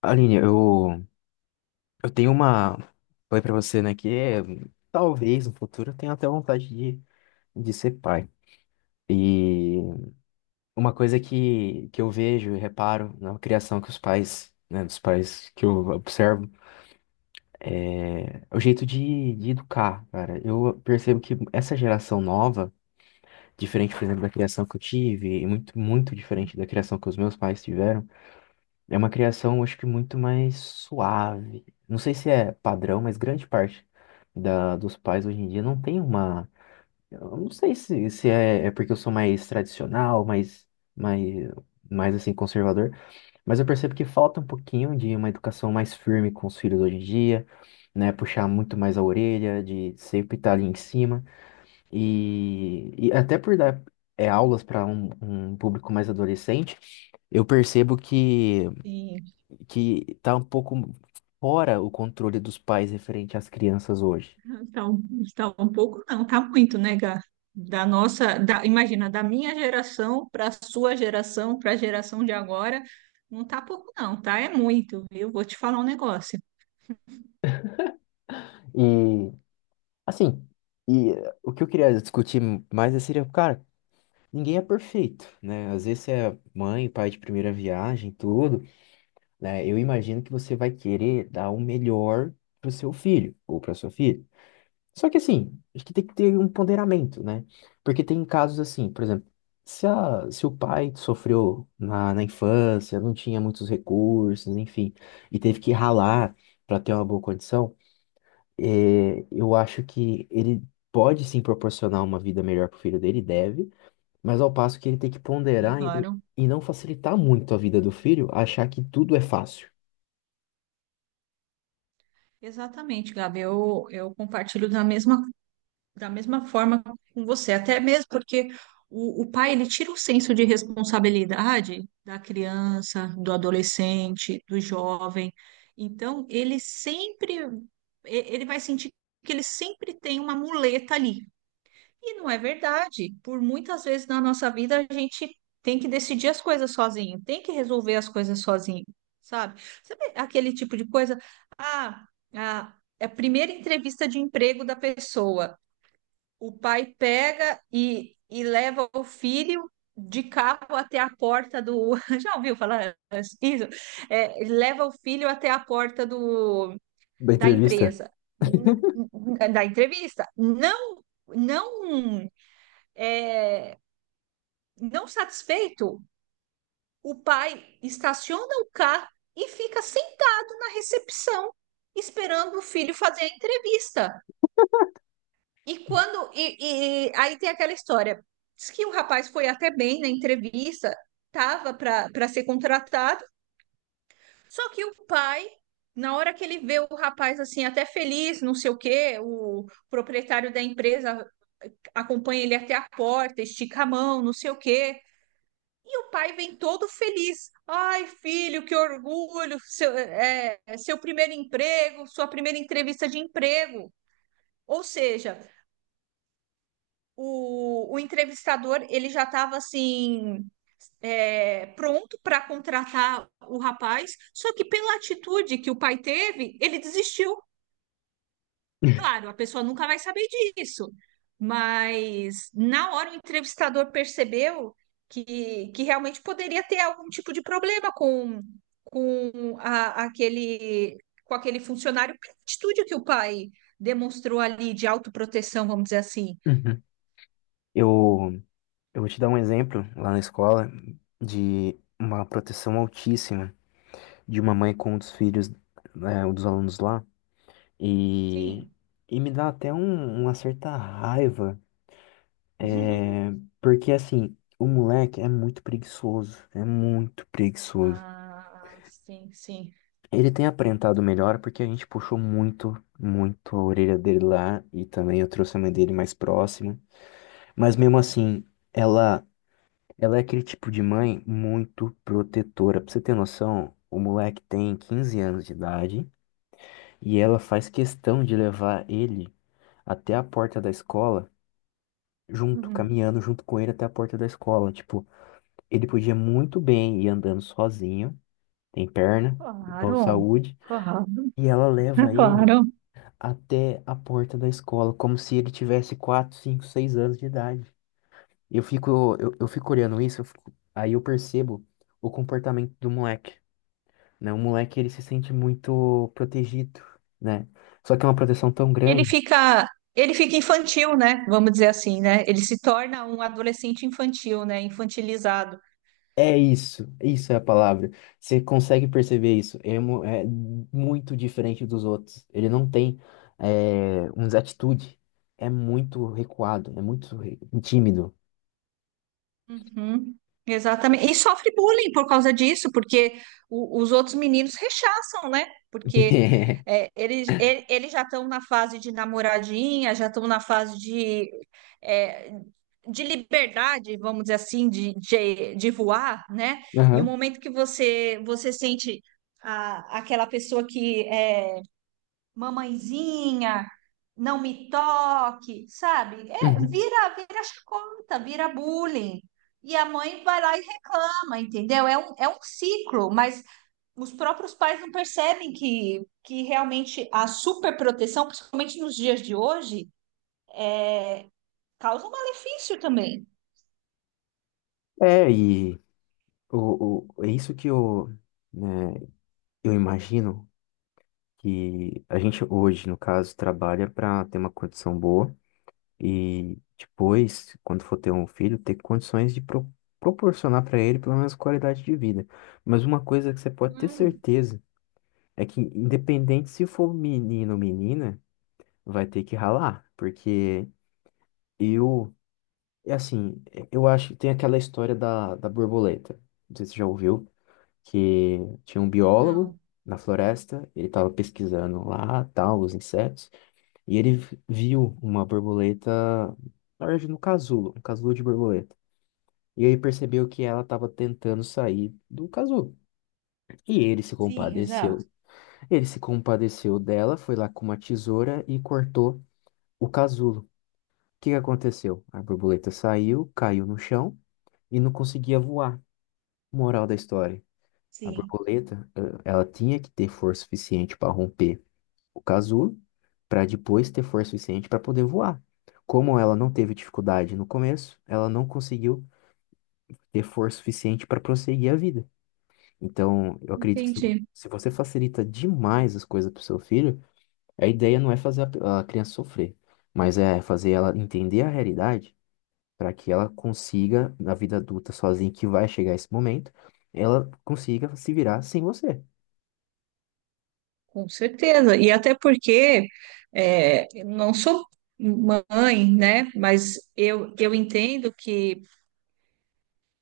Aline, eu tenho uma. Falei pra você, né, talvez no futuro eu tenha até vontade de ser pai. E uma coisa que eu vejo e reparo na criação que os pais, né, dos pais que eu observo, é o jeito de educar, cara. Eu percebo que essa geração nova, diferente, por exemplo, da criação que eu tive, e muito, muito Sim. diferente da criação que os meus pais tiveram. É uma criação, acho que muito mais suave. Não sei se é padrão, mas grande parte dos pais hoje em dia não tem uma. Eu não sei se é, é porque eu sou mais tradicional, mais, mais assim, conservador, mas eu percebo que falta um pouquinho de uma educação mais firme com os filhos hoje em dia, né? Puxar muito mais a orelha, de sempre estar ali em cima. E até por dar aulas para um público mais adolescente, eu percebo Sim. que tá um pouco fora o controle dos pais referente às crianças hoje. Tá, um- tá um pouco, não, tá muito, né, Gá? Imagina, da minha geração para a sua geração, para a geração de agora, não tá pouco, não, tá? É muito, viu? Vou te falar um negócio. E, assim, o que eu queria discutir mais seria, cara, ninguém é perfeito, né? Às vezes você é mãe, pai de primeira viagem, tudo, né? Eu imagino que você vai querer dar o melhor pro seu filho ou pra sua filha. Só que assim, acho que tem que ter um ponderamento, né? Porque tem casos assim, por exemplo, se o pai sofreu na infância, não tinha muitos recursos, enfim, e teve que ralar para ter uma boa condição, eu acho que ele pode sim proporcionar uma vida melhor pro filho dele, deve, mas ao passo que ele tem que Sim, ponderar claro. e não facilitar muito a vida do filho, achar que tudo é fácil. Exatamente, Gabi, eu compartilho da mesma forma com você, até mesmo porque o pai ele tira o senso de responsabilidade da criança, do adolescente, do jovem. Então, ele vai sentir que ele sempre tem uma muleta ali. E não é verdade. Por muitas vezes na nossa vida a gente tem que decidir as coisas sozinho, tem que resolver as coisas sozinho, sabe? Sabe aquele tipo de coisa? Ah, ah, é a primeira entrevista de emprego da pessoa, o pai pega e leva o filho de carro até a porta do. Já ouviu falar isso? É, leva o filho até a porta do, Da da entrevista. empresa, da entrevista. Não, não, é, não satisfeito, o pai estaciona o carro e fica sentado na recepção, esperando o filho fazer a entrevista. E quando. Aí tem aquela história. Diz que o rapaz foi até bem na entrevista, tava para ser contratado, só que o pai, na hora que ele vê o rapaz assim, até feliz, não sei o quê, o proprietário da empresa acompanha ele até a porta, estica a mão, não sei o quê. E o pai vem todo feliz. Ai, filho, que orgulho! Seu primeiro emprego, sua primeira entrevista de emprego. Ou seja, o entrevistador ele já estava assim pronto para contratar o rapaz, só que pela atitude que o pai teve, ele desistiu. Claro, a pessoa nunca vai saber disso, mas na hora o entrevistador percebeu que realmente poderia ter algum tipo de problema com, aquele com aquele funcionário pela atitude que o pai demonstrou ali de autoproteção, vamos dizer assim. Uhum. Eu Eu vou te dar um exemplo lá na escola de uma proteção altíssima de uma mãe com um dos filhos, é, um dos alunos lá, e, Sim. e me dá até um- uma certa raiva, é, porque assim, o moleque é muito preguiçoso, é muito preguiçoso. Ah, sim, sim. Ele tem aparentado melhor porque a gente puxou muito, muito a orelha dele lá, e também eu trouxe a mãe dele mais próxima, mas mesmo assim, ela. Ela é aquele tipo de mãe muito protetora. Pra você ter noção, o moleque tem 15 anos de idade e ela faz questão de levar ele até a porta da escola, junto, Uhum. caminhando junto com ele até a porta da escola. Tipo, ele podia muito bem ir andando sozinho, tem perna, boa Claro, saúde, claro, e ela leva ele claro. até a porta da escola, como se ele tivesse 4, 5, 6 anos de idade. Eu fico olhando isso, eu fico- aí eu percebo o comportamento do moleque. Né? O moleque, ele se sente muito protegido, né? Só que é uma proteção tão Ele grande. fica, ele fica infantil, né? Vamos dizer assim, né? Ele se torna um adolescente infantil, né? Infantilizado. É isso, isso é a palavra. Você consegue perceber isso. É muito diferente dos outros. Ele não tem é, uma atitude. É muito recuado, é muito re- tímido. Uhum, exatamente. E sofre bullying por causa disso, porque os outros meninos rechaçam, né? Porque é, eles já estão na fase de namoradinha, já estão na fase de, é, de liberdade, vamos dizer assim, de voar, né? E o Aham, momento que você sente aquela pessoa que é, mamãezinha, não me toque, sabe? É, uhum. Vira chacota, vira bullying. E a mãe vai lá e reclama, entendeu? É um ciclo, mas os próprios pais não percebem que realmente a superproteção, principalmente nos dias de hoje, causa um malefício também. É, o, é isso que eu, né, eu imagino que a gente hoje, no caso, trabalha para ter uma condição boa. E depois, quando for ter um filho, ter condições de pro- proporcionar para ele pelo menos qualidade de vida. Mas uma coisa que você pode ter Claro, certeza é que, independente se for menino ou menina, vai ter que ralar. Porque eu, é assim, eu acho que tem aquela história da borboleta. Não sei se você já ouviu, que tinha um biólogo não. na floresta, ele estava pesquisando lá, tal, os insetos. E ele v- viu uma borboleta, na verdade, no casulo, um casulo de borboleta. E ele percebeu que ela estava tentando sair do casulo. E ele se Sim, exato. compadeceu. Ele se compadeceu dela, foi lá com uma tesoura e cortou o casulo. O que que aconteceu? A borboleta saiu, caiu no chão e não conseguia voar. Moral da história: a Sim. borboleta, ela tinha que ter força suficiente para romper o casulo para depois ter força suficiente para poder voar. Como ela não teve dificuldade no começo, ela não conseguiu ter força suficiente para prosseguir a vida. Então, eu acredito que Entendi. se você facilita demais as coisas para seu filho, a ideia não é fazer a pe- a criança sofrer, mas é fazer ela entender a realidade para que ela consiga, na vida adulta sozinha, que vai chegar esse momento, ela consiga se virar sem você. Com certeza. E até porque é, eu não sou mãe, né? Mas eu entendo que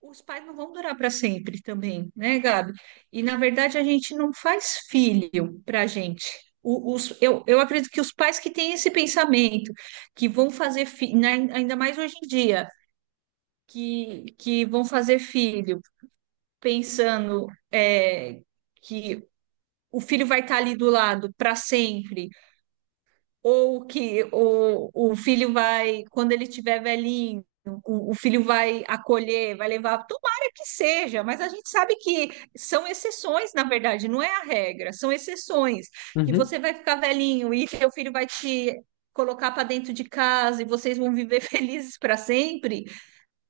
os pais não vão durar para sempre também, né, Gabi? E na verdade a gente não faz filho para a gente. Eu acredito que os pais que têm esse pensamento, que vão fazer filho, ainda mais hoje em dia, que vão fazer filho pensando é, que o filho vai estar ali do lado para sempre ou que o filho vai, quando ele tiver velhinho, o filho vai acolher, vai levar, tomara que seja, mas a gente sabe que são exceções, na verdade, não é a regra, são exceções, que Uhum, você vai ficar velhinho e seu filho vai te colocar para dentro de casa e vocês vão viver felizes para sempre.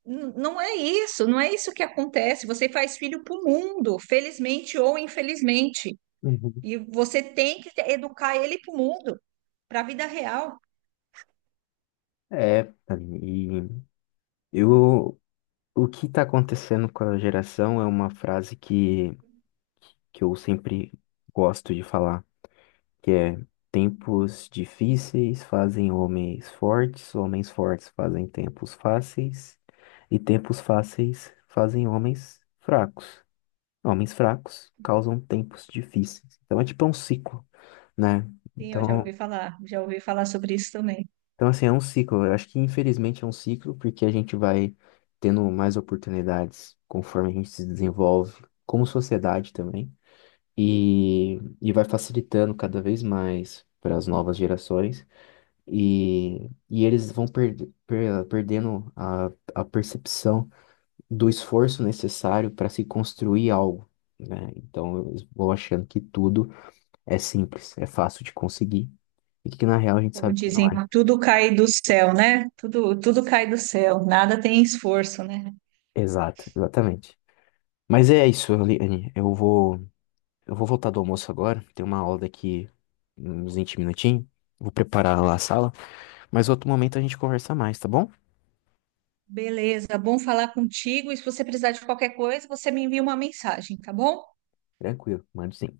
Não é isso, não é isso que acontece. Você faz filho para o mundo, felizmente ou infelizmente, uhum. e você tem que educar ele para o mundo, para a vida real. É, Aline, e eu o que está acontecendo com a geração é uma frase que eu sempre gosto de falar, que é: tempos difíceis fazem homens fortes fazem tempos fáceis, e tempos fáceis fazem homens fracos. Homens fracos causam tempos difíceis. Então é tipo um ciclo, né? Sim, eu Então já ouvi falar sobre isso também. Então, assim, é um ciclo. Eu acho que, infelizmente, é um ciclo, porque a gente vai tendo mais oportunidades conforme a gente se desenvolve, como sociedade também, e, e vai facilitando cada vez mais para as novas gerações, e eles vão perde- per- perdendo a percepção do esforço necessário para se construir algo, né? Então, eu vou achando que tudo é simples, é fácil de conseguir, e que, na real, a gente Como sabe que não dizem, é. tudo cai do céu, né? Tudo, tudo cai do céu, nada tem esforço, né? Exato, exatamente. Mas é isso, Eliane. Eu vou voltar do almoço agora. Tem uma aula daqui uns 20 minutinhos. Vou preparar lá a sala. Mas outro momento a gente conversa mais, tá bom? Beleza, bom falar contigo. E se você precisar de qualquer coisa, você me envia uma mensagem, tá bom? Tranquilo, mando sim.